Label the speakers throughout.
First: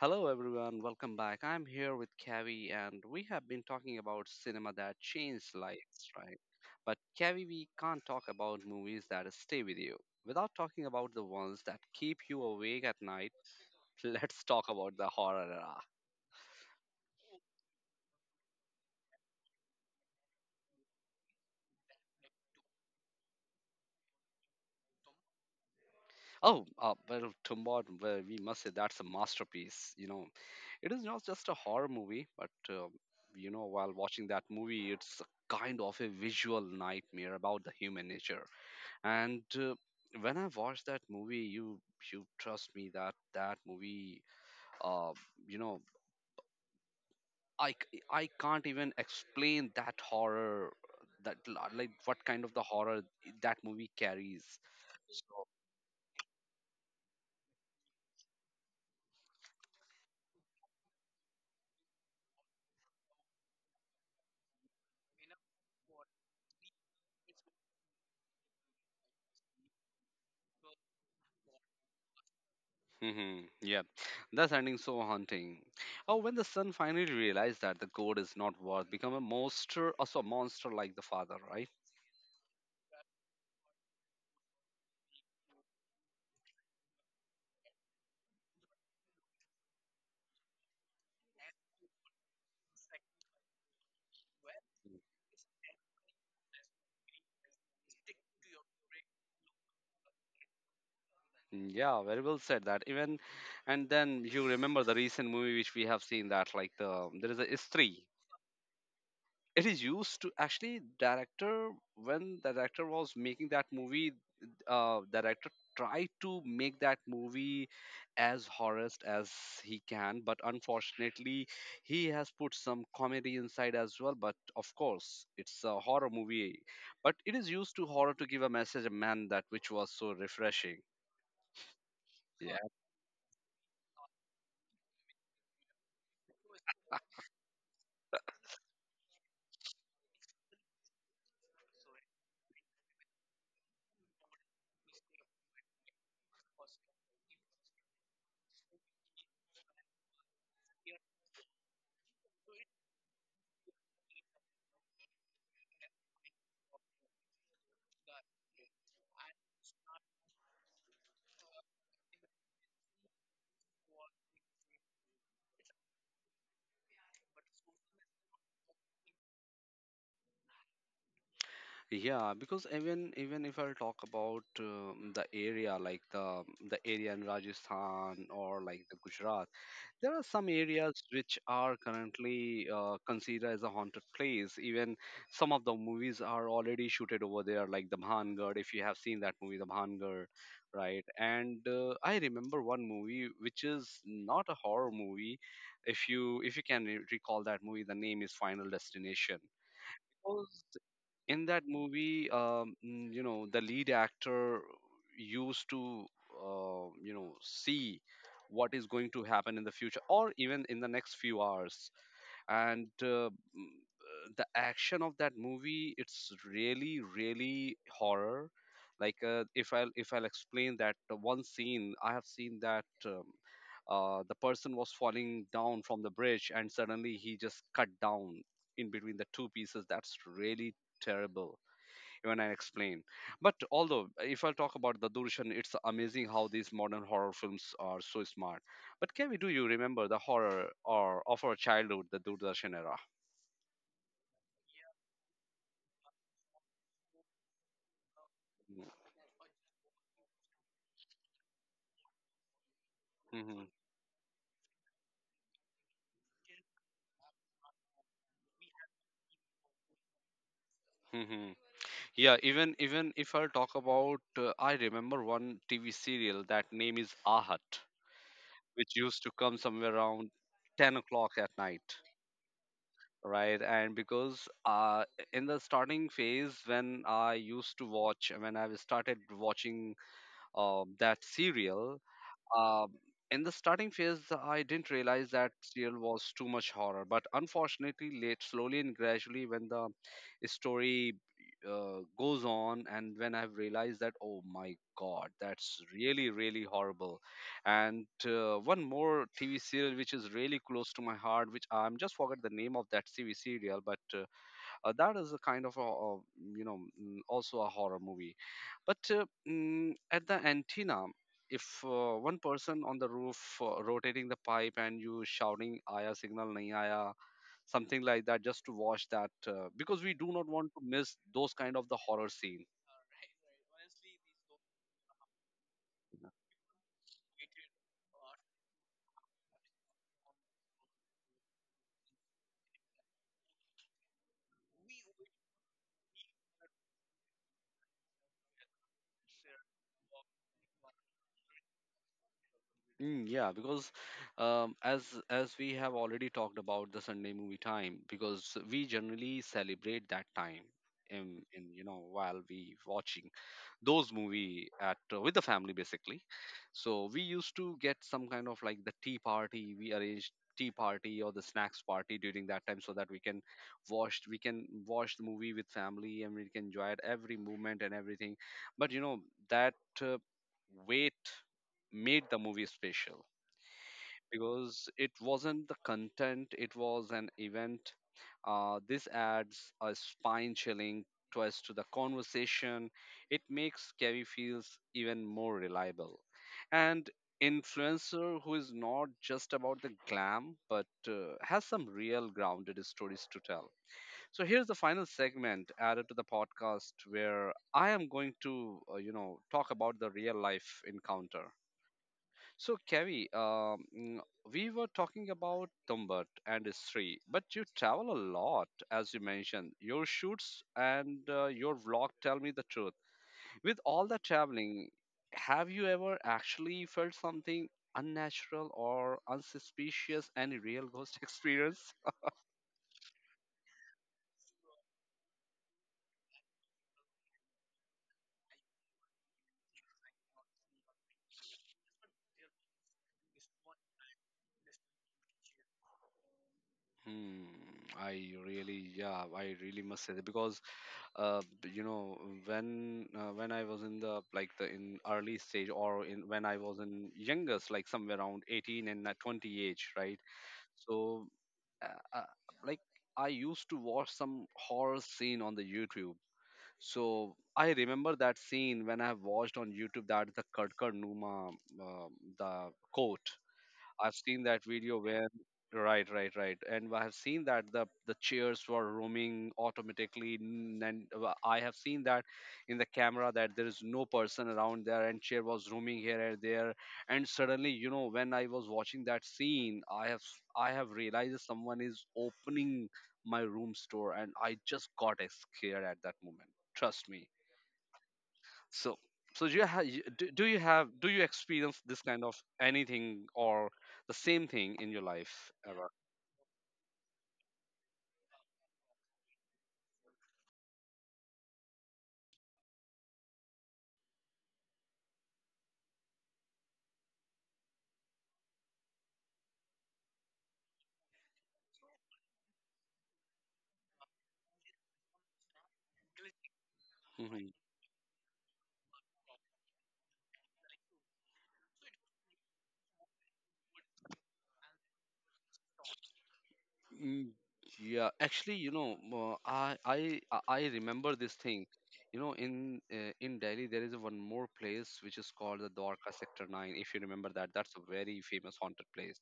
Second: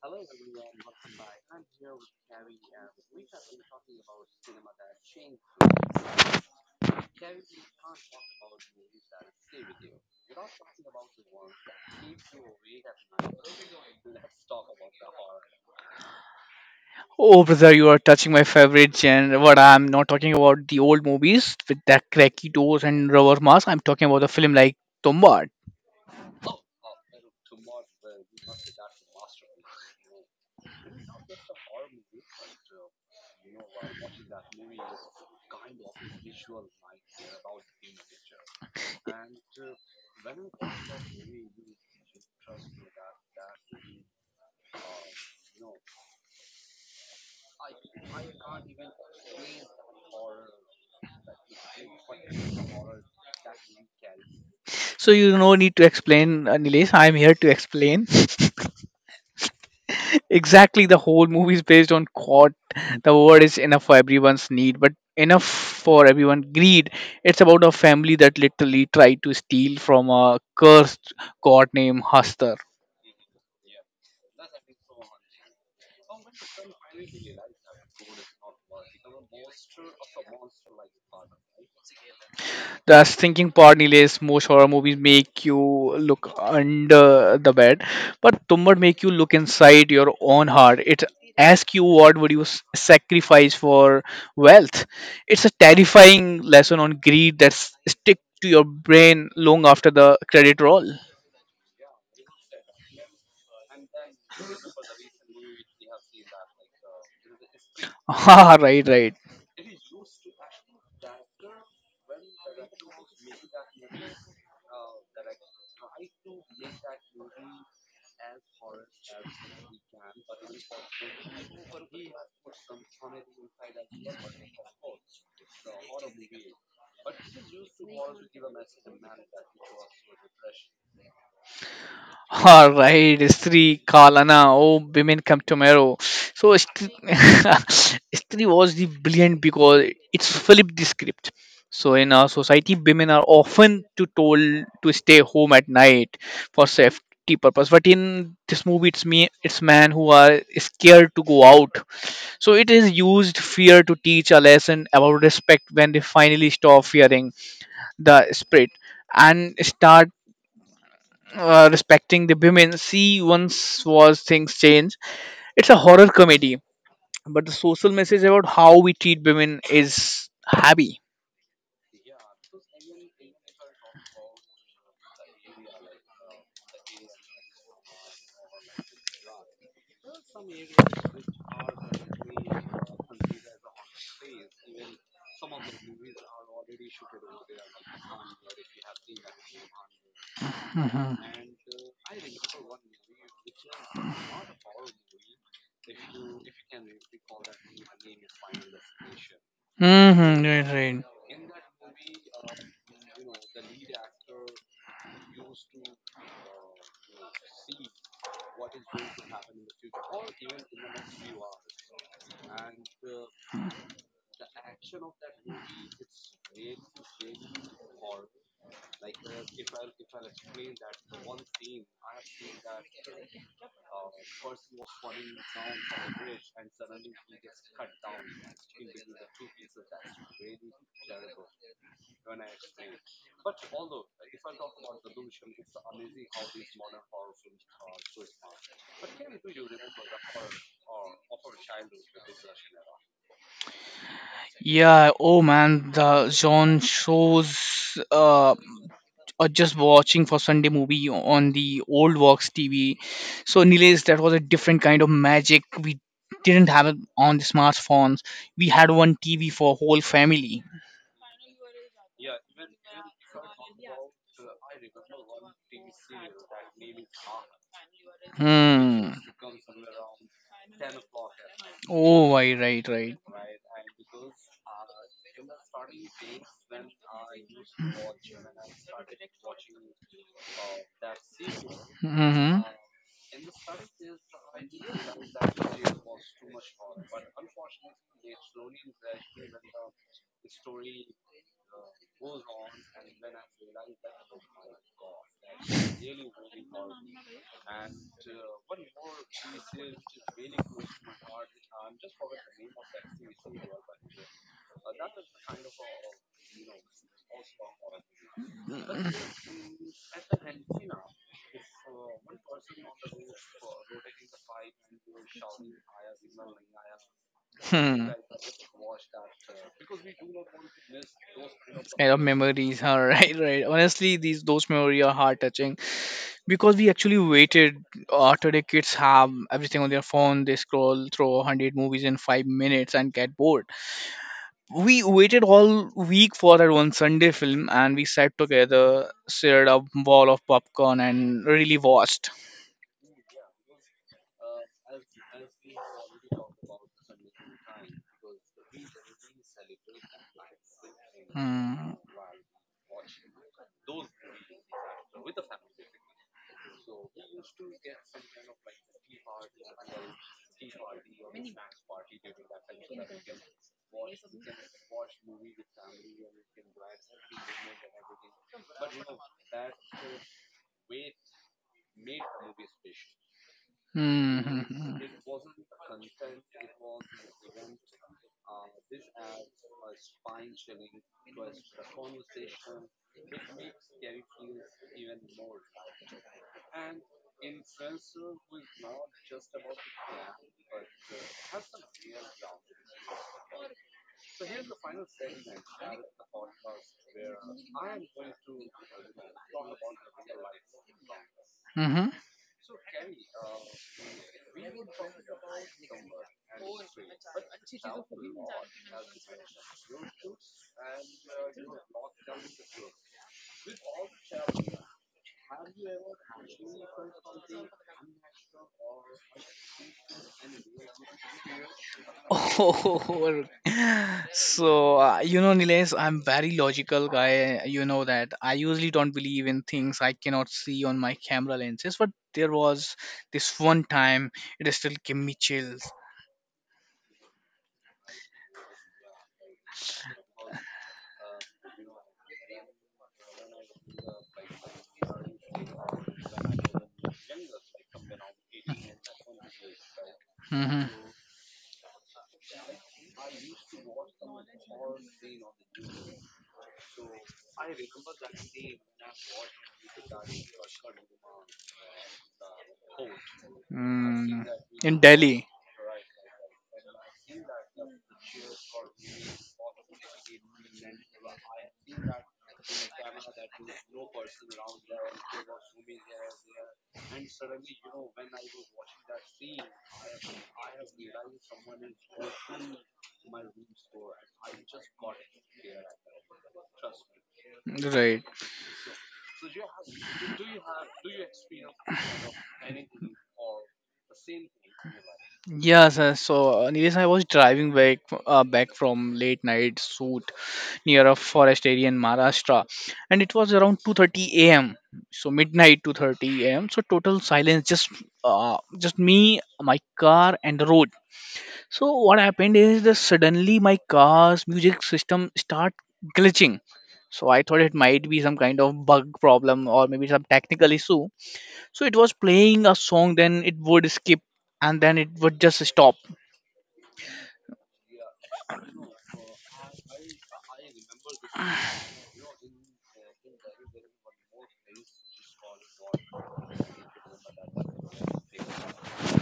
Speaker 1: Hello, everyone. Welcome back. I'm here with Kavi, and we have been talking about cinema that changed lives, right? But Kavi, we can't talk about movies that stay with you without talking about the ones that keep you awake at night. Let's talk about the horror era.
Speaker 2: Oh, brother, you are touching my favorite genre. What I'm not talking about the old movies with that cracky doors and rubber mask. I'm talking about a film like Tombad.
Speaker 1: Tombod, well, we must say that's a masterpiece. You know, it is not just a horror movie, but while watching that movie, it's a kind of a visual nightmare about the human nature. And when I watched that movie, you trust me that that movie, uh, you know, I can't even explain that horror, like what kind of the horror that movie carries.
Speaker 2: So you
Speaker 1: So.
Speaker 2: no need to explain, Nilesh. I'm here to explain. Exactly, the whole movie is based on quad. The word is enough for everyone's need, but enough for everyone greed. It's about a family that literally tried to steal from a cursed god named Haster.
Speaker 1: Yeah, that's ending so haunting. Oh, when the son finally realized that the goat is not worth become a monster, also a monster like the father, right?
Speaker 2: The thinking part delays most horror movies make you look under the bed, but tumblr make you look inside your own heart. It asks you what would you sacrifice for wealth. It's a terrifying lesson on greed that stick to your brain long after the credit roll.
Speaker 1: Yeah, very well said that. Even and then you remember the recent movie which we have seen that like the there is a Istri.
Speaker 2: Ah, right.
Speaker 1: It is used to actually director when the director was making that movie, director tried to make that movie as horrorist as he can, but unfortunately he has put some comedy inside as well. But of course, it's a horror movie, but it is used to horror to give a message, a man that which was so refreshing. Yeah.
Speaker 2: All right, Sri Kalana. Oh, women come tomorrow. So Sri was the brilliant because it's flipped the script. So in our society, women are often to told to stay home at night for safety purpose. But in this movie, it's me, it's men who are scared to go out. So it is used fear to teach a lesson about respect when they finally stop fearing the spirit and start respecting the women. See, once was things change. It's a horror comedy, but the social message about how we treat women is heavy.
Speaker 1: Yeah, because even if I'll talk about the area like the area in Rajasthan or like the Gujarat, there are some areas which are currently considered as a haunted place. Even some of the movies are already shooted over there, like the Bhangad. If you have seen that movie, the Bhangad, right?
Speaker 2: hmm
Speaker 1: And I remember one movie which is not a horror movie. If you can recall that movie, the name is Final Destination.
Speaker 2: hmm. Right, right.
Speaker 1: In that movie you know, the lead actor used to you know, see what is going to happen in the future or even in the next few hours. And uh, mm, the action of that movie, it's really really horror. Like if I'll explain that, one scene I have seen that, the person was falling down from the bridge and suddenly he just cut down in between the two pieces. That's really terrible when I explain. But although, if I talk about the Durshan, it's amazing how these modern horror films are so smart. But can we, do you remember the horror or of our childhood, the Doordarshan era?
Speaker 2: Yeah. Oh man, the John shows. Or just watching for Sunday movie on the old Vox TV.
Speaker 1: Mm-hmm.
Speaker 2: So, Nilesh, that was a different kind of magic. We didn't have it on the smartphones. We had one TV for whole family.
Speaker 1: hmm Yeah, even if I talk about, I remember one TV serial that name is Ahat, which
Speaker 2: Hmm.
Speaker 1: used to come somewhere around 10 o'clock at night,
Speaker 2: Oh, I right, right.
Speaker 1: right? And because in the starting phase, when I used to watch when I started watching, that serial.
Speaker 2: Mm-hmm.
Speaker 1: Um, in the starting phase, I didn't realize that serial was too much horror, but unfortunately, late, slowly and gradually, when the story goes on, and when I've realized that, oh my god, that's really, really horrible. And one more TV serial which is really close to my heart, which I'm just forgot the name of that TV serial, but that is a kind of a, you know, also a horror movie, but at the antenna, if one person on the roof rotating the pipe and you shouting aya signal nahi aya, something
Speaker 2: Hmm.
Speaker 1: like that, just to watch that, because we do not want to miss those kind of the
Speaker 2: Kind of
Speaker 1: horror scene.
Speaker 2: memories. All right, right. Honestly, these those memories are heart touching. Because we actually waited. Today kids have everything on their phone. They scroll through 100 movies in 5 minutes and get bored. We waited all week for that one sunday film, and we sat together, shared a bowl of popcorn and really watched.
Speaker 1: Yeah, because um, as as we have already talked about the Sunday movie time, because we generally celebrate that time in you
Speaker 2: Hmm.
Speaker 1: know, while we watching those movie at, with the family basically. So we used to get some kind of like the tea party. We arranged tea party or the snacks party during that time so that we can watch the movie with family and we can enjoy it every movement and everything. But you know that, uh, wait made the movie special,
Speaker 2: Hmm, hmm,
Speaker 1: because
Speaker 2: hmm.
Speaker 1: it wasn't the content, it was an event. This adds a spine chilling twist to the conversation. It makes Carrie feels even more reliable. And influencer who is not just about the glam, but has some real grounded stories to tell. So here's the final segment added to the podcast where I am going to, you know, talk about the real life encounter.
Speaker 2: Mhm.
Speaker 1: So, Kerry, we were talking about Tumbat and his tree, but you travel a lot, as you mentioned. Your shoots and your vlog, tell me the truth. With all the traveling, have you ever actually felt something unnatural or unsuspicious? Any real ghost experience?
Speaker 2: Oh, so, you know, Nilesh, I'm very logical guy. You know that I usually don't believe in things I cannot see on my camera lenses, but there was this one time it still gave me chills.
Speaker 1: Hmm, I really, yeah, I really must say that because, you know, when I was in the like the in early stage or in when I was in youngest like somewhere around 18 and 20 age, right?
Speaker 2: Mm-hmm.
Speaker 1: So uh, uh, like I used to watch some horror scene on the youtube. So I remember that scene when I have watched on youtube that the kadkar numa, uh, the coat. I've seen
Speaker 2: Mm.
Speaker 1: that
Speaker 2: In
Speaker 1: video where,
Speaker 2: Delhi,
Speaker 1: right, right, right, and I have seen that the chairs were roaming automatically, and I have seen that in the camera that there is no person around there, and chair was roaming here and there, and suddenly, you know, when I was watching that scene, I have realized that someone is opening my room's door, and I just got scared at that moment. Trust me.
Speaker 2: right?
Speaker 1: So do you have, do you have, do you experience this kind of anything, or the same thing in your life
Speaker 2: Yeah,
Speaker 1: ever?
Speaker 2: sir. So, Nilesh, I was driving back back from late night shoot near a forest area in Maharashtra, and it was around 2:30 a.m. So midnight 2:30 a.m. So total silence, just me, my car, and the road. So what happened is that suddenly my car's music system start glitching. So I
Speaker 1: hmm
Speaker 2: thought it might be some kind of bug problem or maybe some technical issue. So it was playing a song, then it would skip, and then it would just stop.
Speaker 1: Mm, yeah, actually, you know, I remember this thing, you know, in delhi there is one more place which is called the dwarka sector 9, if you remember that, that's a very famous haunted place,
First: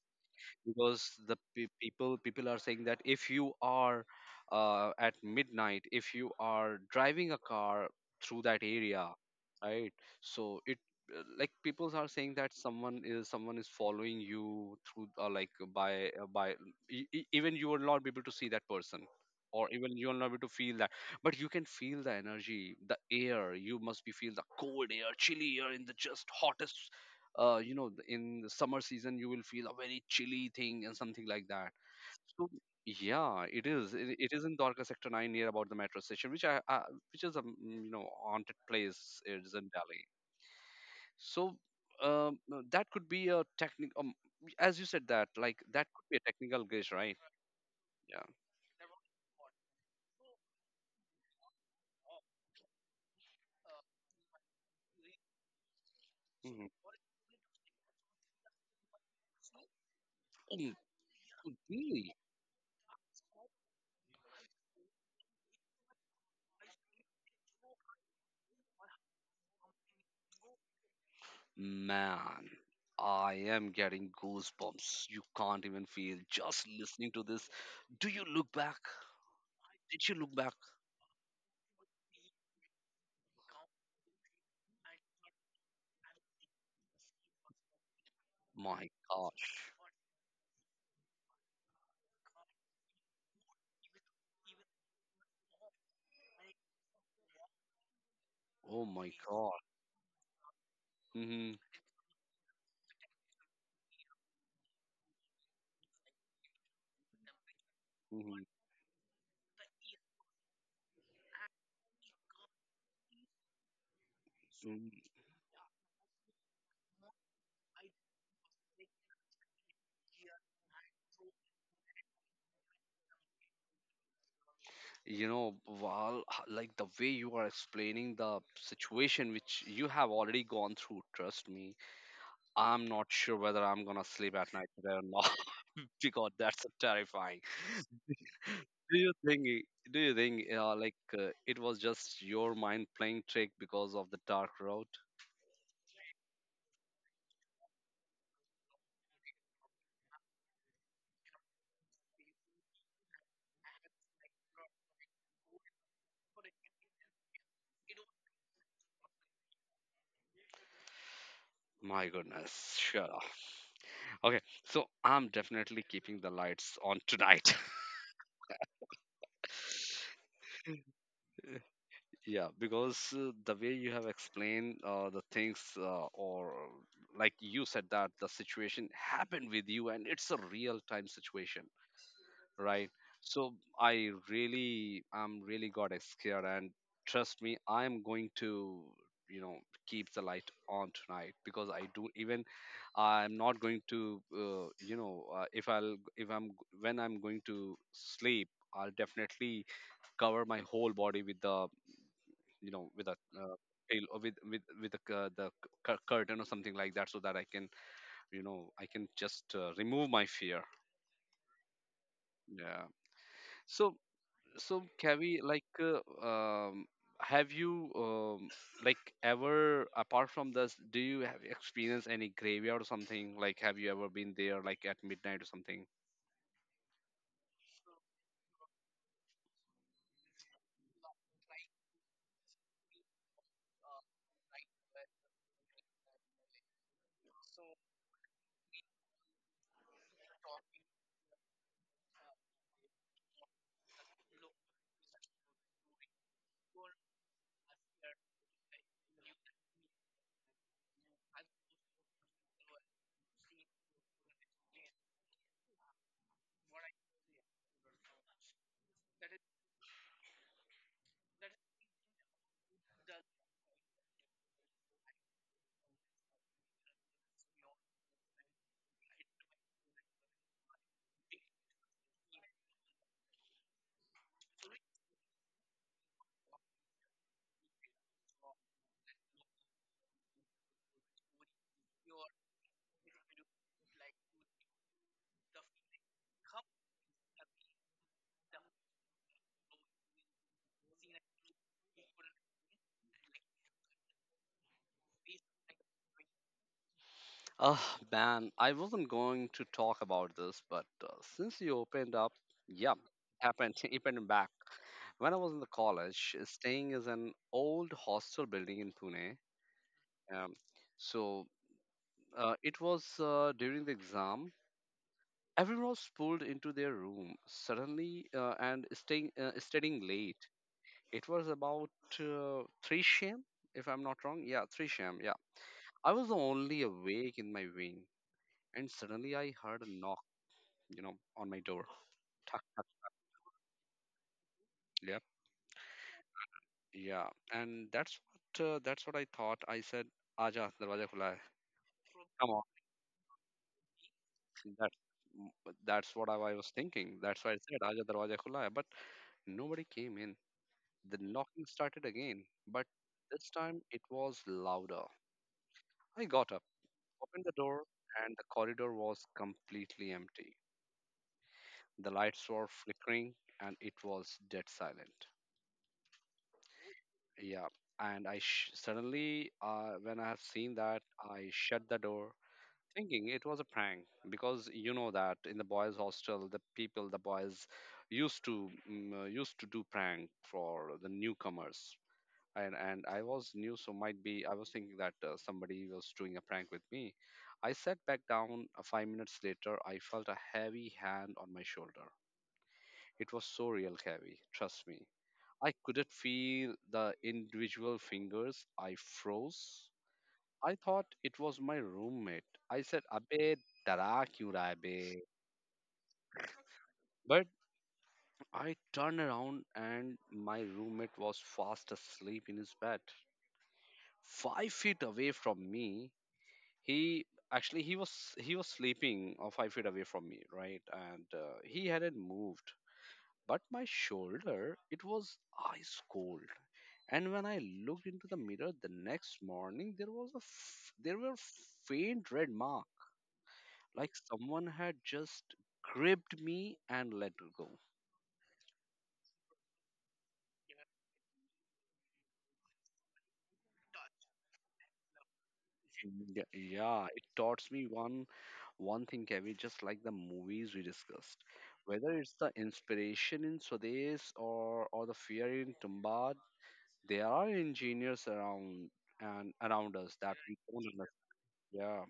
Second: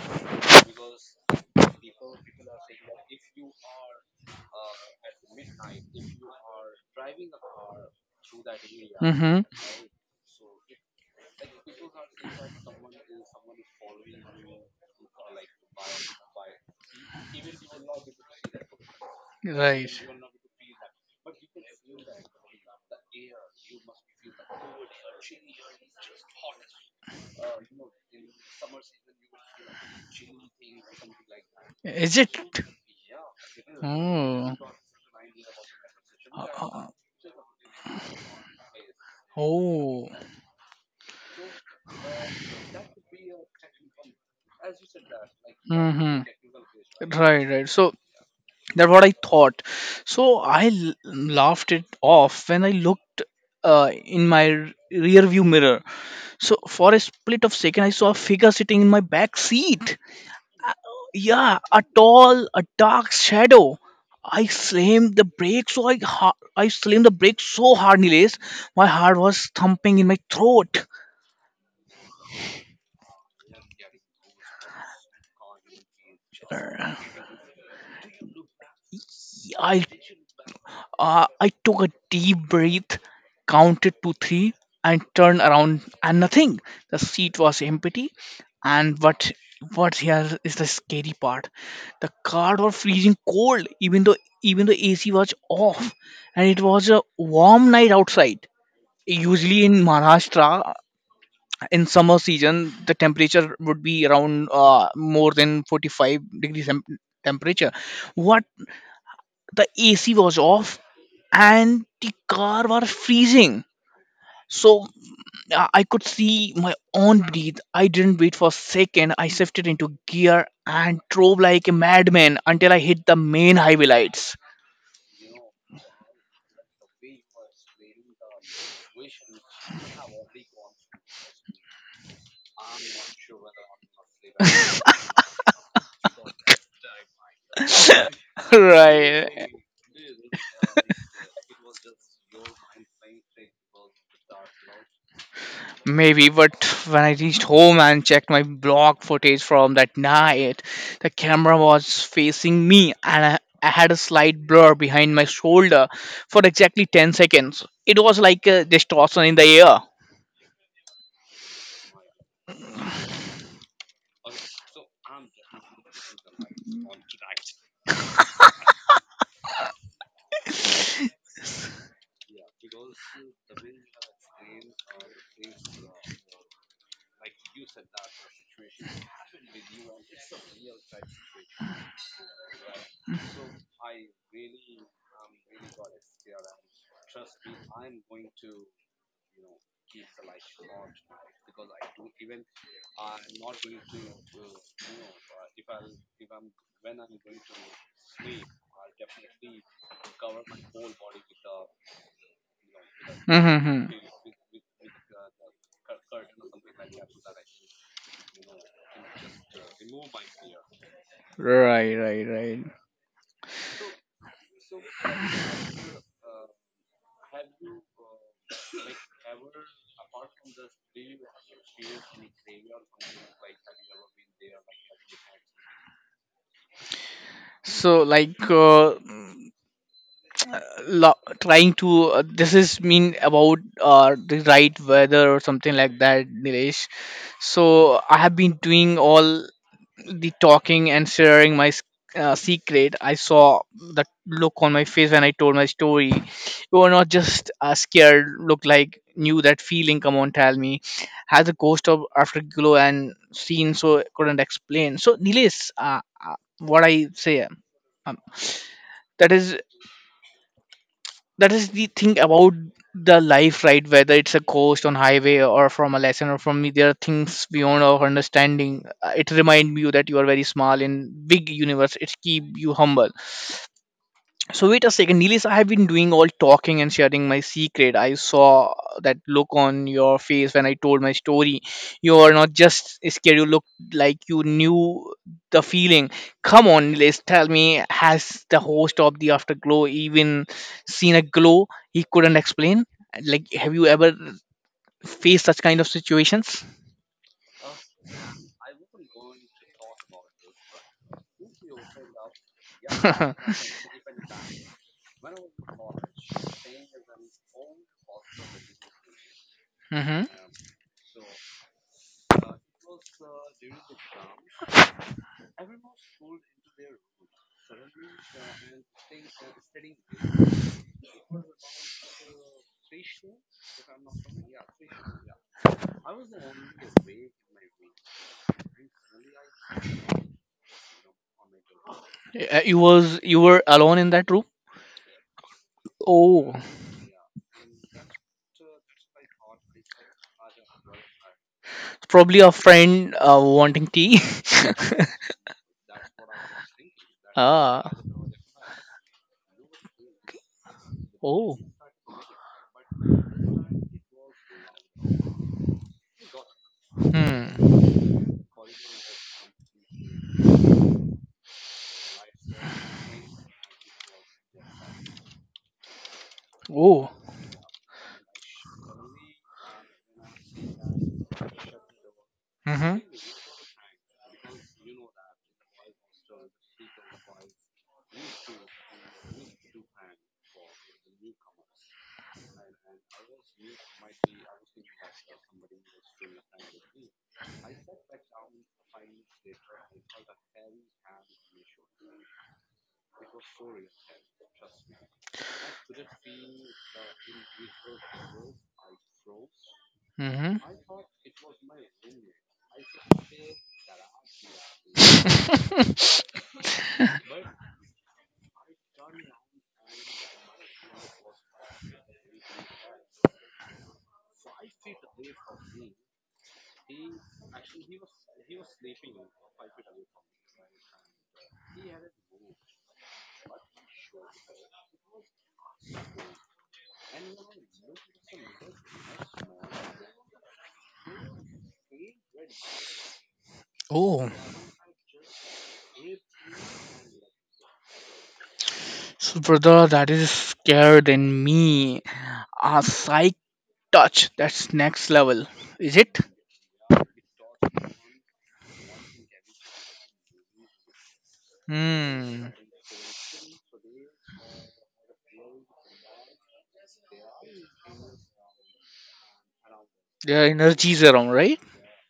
Speaker 1: because the people are saying that if you are, at midnight, if you are driving a car through that area,
Speaker 2: Mm-hmm.
Speaker 1: right? So it, like people are saying that someone is following you through, by, even you will not be able to see that person, or
Speaker 2: Right.
Speaker 1: even you will not be able to feel that, but you can feel the energy, the air, you must be feel the cold air, chilly air in the just hottest, you know, in the summer season you will feel a very chilly thing and something like that.
Speaker 2: Is it?
Speaker 1: So yeah, it is, it is
Speaker 2: Oh.
Speaker 1: in Dwarka sector 9 near about the metro station, which
Speaker 2: Uh,
Speaker 1: I,
Speaker 2: uh, uh,
Speaker 1: which is a, you know, haunted place, it is in delhi.
Speaker 2: Oh.
Speaker 1: So that could be a technical, as you said that, like that could be a technical glitch,
Speaker 2: Mm-hmm.
Speaker 1: right?
Speaker 2: Right, right. So
Speaker 1: Yeah.
Speaker 2: that's what I thought. So I laughed it off when I looked uh, in my rear view mirror. So
Speaker 1: Mhm.
Speaker 2: for a split of second, I saw a figure sitting in my back seat.
Speaker 1: Mm,
Speaker 2: Yeah, a
Speaker 1: really,
Speaker 2: tall, a dark shadow. I slammed the brake so hard, Nilesh, my heart was thumping in my throat.
Speaker 1: man, I am getting goosebumps, you can't even feel just
Speaker 2: Yeah,
Speaker 1: listening to this. Do you look back
Speaker 2: I.
Speaker 1: Did you look back?
Speaker 2: I took a deep breath, counted to three, and turned around, and nothing. The seat was empty.
Speaker 1: My
Speaker 2: And
Speaker 1: gosh.
Speaker 2: what here is the scary part? The car was freezing cold, even though even the AC was off, and it was a warm night outside.
Speaker 1: Oh my God.
Speaker 2: Usually in Maharashtra,
Speaker 1: hmm
Speaker 2: in summer season, the temperature would be around more than 45 degrees temperature.
Speaker 1: hmm
Speaker 2: What the AC was off and the car was freezing. So
Speaker 1: Mm,
Speaker 2: I could see my own breathe. I didn't wait for a second. I shifted into gear and drove like a madman until I hit the main highway lights.
Speaker 1: You know, Val, like the way you are explaining the situation which you have already gone through, trust me, I'm not sure whether I'm gonna sleep at night today or not. Because that's so terrifying. Do you think,
Speaker 2: Right.
Speaker 1: it- do you think, it was just your mind playing trick because of the dark road?
Speaker 2: Maybe, but when I reached home and checked my blog footage from that night, the camera was facing me and I had a slight blur behind my shoulder for exactly 10 seconds. It was like a distortion in the air.
Speaker 1: My goodness, sure. Okay, so I'm definitely keeping the lights on tonight. Yeah, because the way you have explained, the things, or like you said that the situation happened with you and it's a real time situation, right? So I really, I'm really got scared, and trust me, I'm going to, you know, keep the light on tonight because I do even, I'm not going to, you know, if I'll, if I'm, when I'm going to sleep, I'll definitely cover my whole body with the, you know, with a,
Speaker 2: Mhm.
Speaker 1: tail or with with the the curtain or something like that, so that I can, you know, I can just, remove my fear.
Speaker 2: Right, right, right.
Speaker 1: Yeah. So Kavi, like um have you, like ever, apart from this, do you have experience any graveyard or something, like have you ever been there like at midnight or something?
Speaker 2: So, like, lo- trying to this is mean about the right weather or something like that, Nilesh. So, I have been doing all the talking and sharing my secret. I saw the look on my face when I told my story. You were not just scared look like knew that feeling. Come on, tell me, had the ghost of afterglow and seen so couldn't explain. So Nilesh, what I say, um, that is that is the thing about the life, right? Whether it's a coast on highway or from a lesson or from me, there are things beyond our understanding. It remind you that you are very small in big universe. It keep you humble. So wait a second, Nilis. I have been doing all talking and sharing my secret. I saw that look on your face when I told my story. You are not just scared. You looked like you knew the feeling. Come on, Nilis. Tell me, has the host of the Afterglow even seen a glow he couldn't explain? Like, have you ever faced such kind of situations?
Speaker 1: Oh man, I wasn't going to talk about this, but since you opened up, yeah,
Speaker 2: hmm
Speaker 1: happened, happened back. When I was in the college, staying is an old hostel building in Pune.
Speaker 2: Uh,
Speaker 1: Um, so it was during the exam. Everyone was pulled into their room suddenly and staying studying late. It was about 3 sham, if I'm not wrong. Yeah, 3 sham. Yeah. I was the only awake in my wing, and suddenly I heard a knock on my door. Tuck,
Speaker 2: you
Speaker 1: tuck.
Speaker 2: was you were alone in that room.
Speaker 1: Yep.
Speaker 2: Oh.
Speaker 1: Yeah. And that's what I thought. I said, aja darwaza khula hai.
Speaker 2: Probably a
Speaker 1: Come
Speaker 2: friend wanting tea.
Speaker 1: on. That's what I was thinking. That's why I said
Speaker 2: Ah.
Speaker 1: aja darwaza khula hai, but nobody came in. The
Speaker 2: Oh.
Speaker 1: knocking started again, but this time it was louder. I got up, opened the door,
Speaker 2: Hmm.
Speaker 1: and the corridor was completely empty. The lights were flickering and it was dead silent.
Speaker 2: Oh.
Speaker 1: Yeah, and suddenly, when I have seen that, I shut the door,
Speaker 2: Mm-hmm.
Speaker 1: thinking it was a prank, because you know that in the boys' hostel, the people, the boys, used to used to do prank for the newcomers. And I was new, so might be I was thinking that somebody was doing a prank with me. I sat back down. 5 minutes later, I felt a heavy hand on my shoulder. It was so real heavy, trust me. I couldn't feel the individual fingers. I froze.
Speaker 2: Mm-hmm.
Speaker 1: I thought it was my roommate. I said, Abe, dara kyun raha hai be?" But I turned around and my roommate was fast asleep in his bed. 5 feet away from me, he actually he was he was sleeping 5 feet away from me, right? And he hadn't moved, but my shoulder, it was ice cold. And when I looked into the mirror the next morning, there was a f- there were faint red mark, like
Speaker 2: Oh.
Speaker 1: someone had just gripped me and let go.
Speaker 2: So, brother, that is scarier than me. A psych touch. That's next level. Is it?
Speaker 1: Yeah, yeah, it taught me one thing, Kevin, just like the movies we discussed. Whether it's the
Speaker 2: Hmm.
Speaker 1: inspiration in Swades or the fear in Tumbad, there are engineers around and around us that
Speaker 2: Their
Speaker 1: we
Speaker 2: energies
Speaker 1: don't.
Speaker 2: around, right?
Speaker 1: Yeah,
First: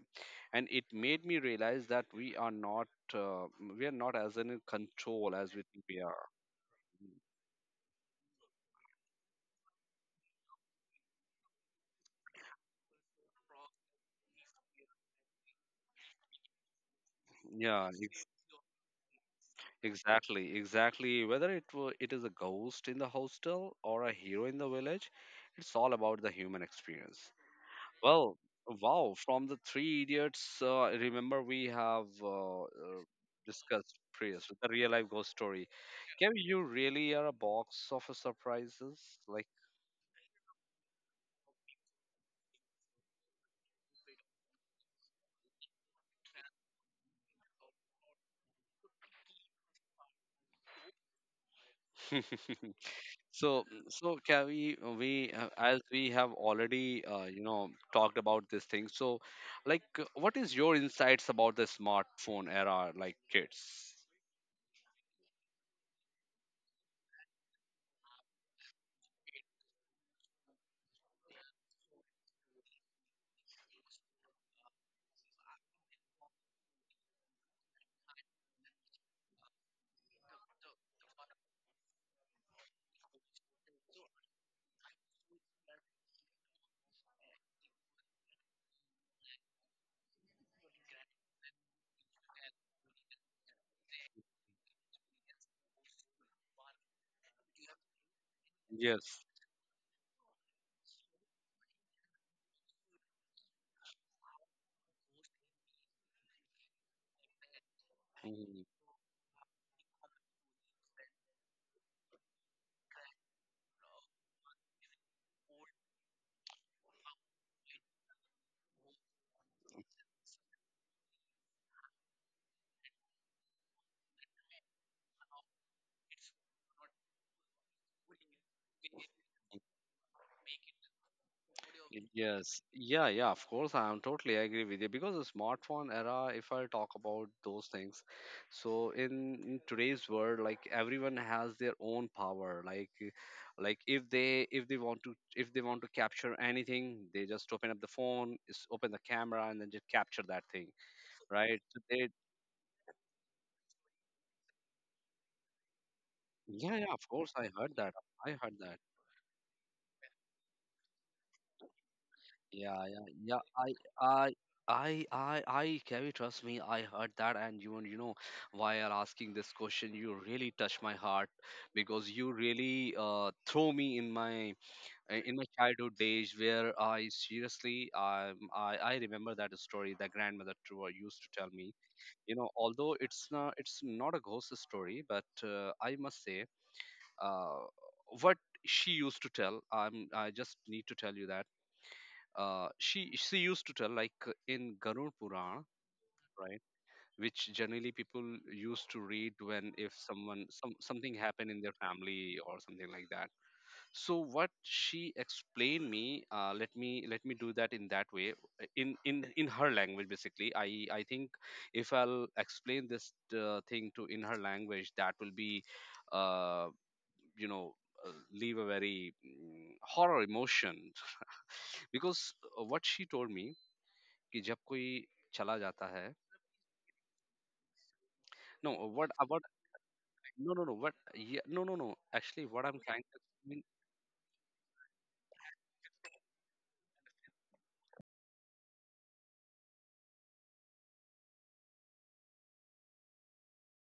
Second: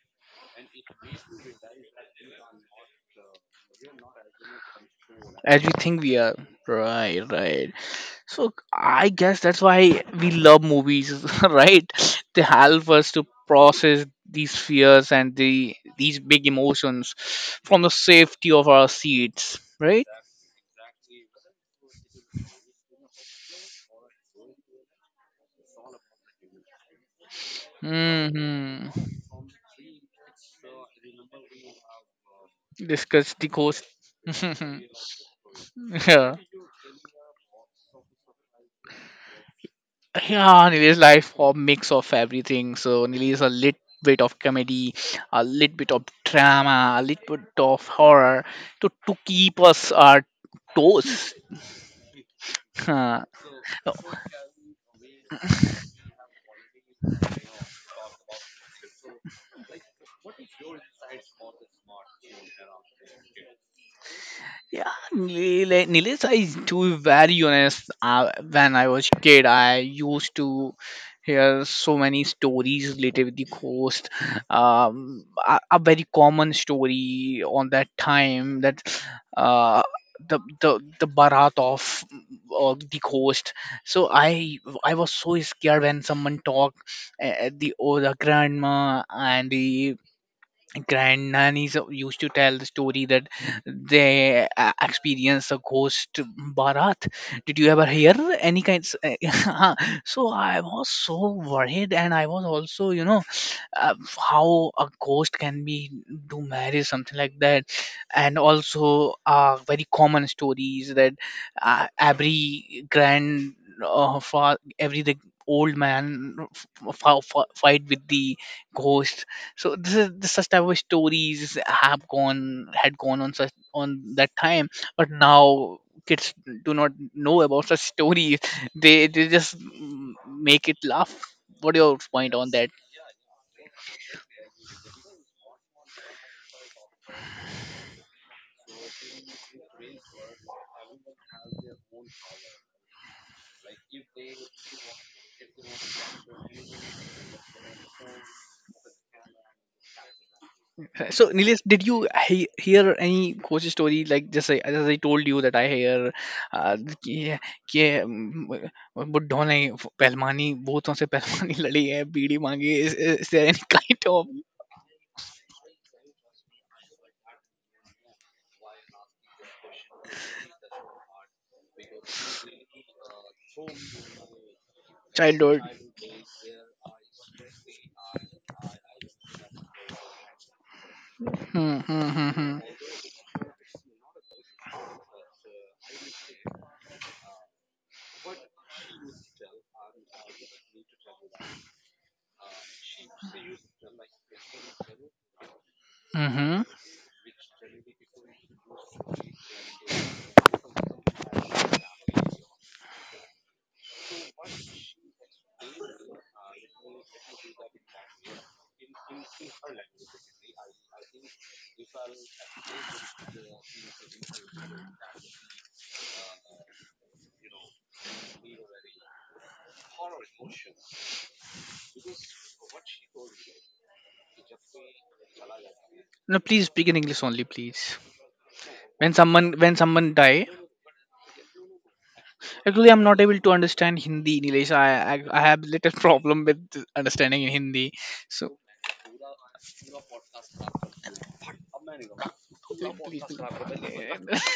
Speaker 1: and it made me realize that uh, we are not as in control as
Speaker 2: As
Speaker 1: we
Speaker 2: we
Speaker 1: think we
Speaker 2: think we
Speaker 1: are.
Speaker 2: are. Right, right. So I guess that's why we love movies, right? They help us to process these fears and these big emotions from the
Speaker 1: Yeah,
Speaker 2: safety of our seats, right?
Speaker 1: exactly. Whether it were, it is a ghost in the hostel or a hero in the village, it's all about the human experience. Well,
Speaker 2: hmm
Speaker 1: wow, from the three idiots, remember we have
Speaker 2: Discuss the ghost.
Speaker 1: discussed previous with the
Speaker 2: Yeah.
Speaker 1: real life ghost story. Can you really are a box of surprises, like.
Speaker 2: Yeah, Nili's life a mix of everything. So Nili is a little bit of comedy, a little bit of drama, a little bit of horror to keep us our toes.
Speaker 1: So, can we, as we have already, talked about this thing. So, like, what is your insights about the smartphone era, like kids?
Speaker 2: Yeah, like Nilesh, I to be very honest, when I was kid, I used to hear so many stories related with the ghost. A, a very common story on that time that uh, the barat of the ghost. So I was so scared when someone talked the or the grandma and the grandnannies used to tell the story that they experienced a ghost barat. Did you ever hear any kinds
Speaker 1: Yes.
Speaker 2: uh-huh. So I was so worried, and I was also, you know, how a ghost can be do marriage something like that. And
Speaker 1: Mm-hmm.
Speaker 2: also very common stories that every grand every the old man fight with the ghost. So this is this such type of stories have gone had gone on such on that time, but now kids do not know about such stories. They just make it laugh. What your point on
Speaker 1: Yes.
Speaker 2: that?
Speaker 1: Yeah, yeah, of course. I am totally agree with you, because the smartphone era, if I talk about those things, so in today's world, like everyone has their own power. Like if they want to if they want to capture anything, they just open up the phone, is open the camera and then just capture that thing.
Speaker 2: So Nilesh,
Speaker 1: Right.
Speaker 2: did
Speaker 1: So
Speaker 2: you
Speaker 1: they,
Speaker 2: hear any coach story, like, just I, as I told you that I hear uh,
Speaker 1: yeah, yeah, of course
Speaker 2: कि-
Speaker 1: I heard
Speaker 2: कि,
Speaker 1: that. I heard
Speaker 2: mm,
Speaker 1: that.
Speaker 2: बुड्ढों ने पहलवानी भूतों से पहलवानी लड़ी है बीड़ी मांगी.
Speaker 1: Yeah,
Speaker 2: is,
Speaker 1: yeah,
Speaker 2: is
Speaker 1: yeah.
Speaker 2: there any kind of
Speaker 1: I, I, Kevin, trust me, I heard that, and while asking this question, you really touched my heart, because you really throw me in my
Speaker 2: childhood?
Speaker 1: childhood days, where I seriously, I remember that story that grandmother Trua used to tell me.
Speaker 2: Hmm, hmm, hmm,
Speaker 1: You know,
Speaker 2: hmm.
Speaker 1: although it's not a ghost story, but I must say, uh, what she used to tell, I just need to tell you that she used to tell like in Garud Puran,
Speaker 2: Mm-hmm.
Speaker 1: right, which generally people used to read when if someone some something happened in their family or something like that. So what she explained me, let me do that in that way, in her language basically. I think if I'll explain this thing to in her language, that will be, uh, you know. Leave a very horror emotion, because what she told me, कि जब कोई चला जाता है
Speaker 2: No, please speak in English only, please.
Speaker 1: No what about
Speaker 2: When someone die,
Speaker 1: no no no what ये no no no actually what I am
Speaker 2: actually I'm not able to
Speaker 1: trying
Speaker 2: understand Hindi in English. I have little problem with understanding in Hindi. So please, please, please.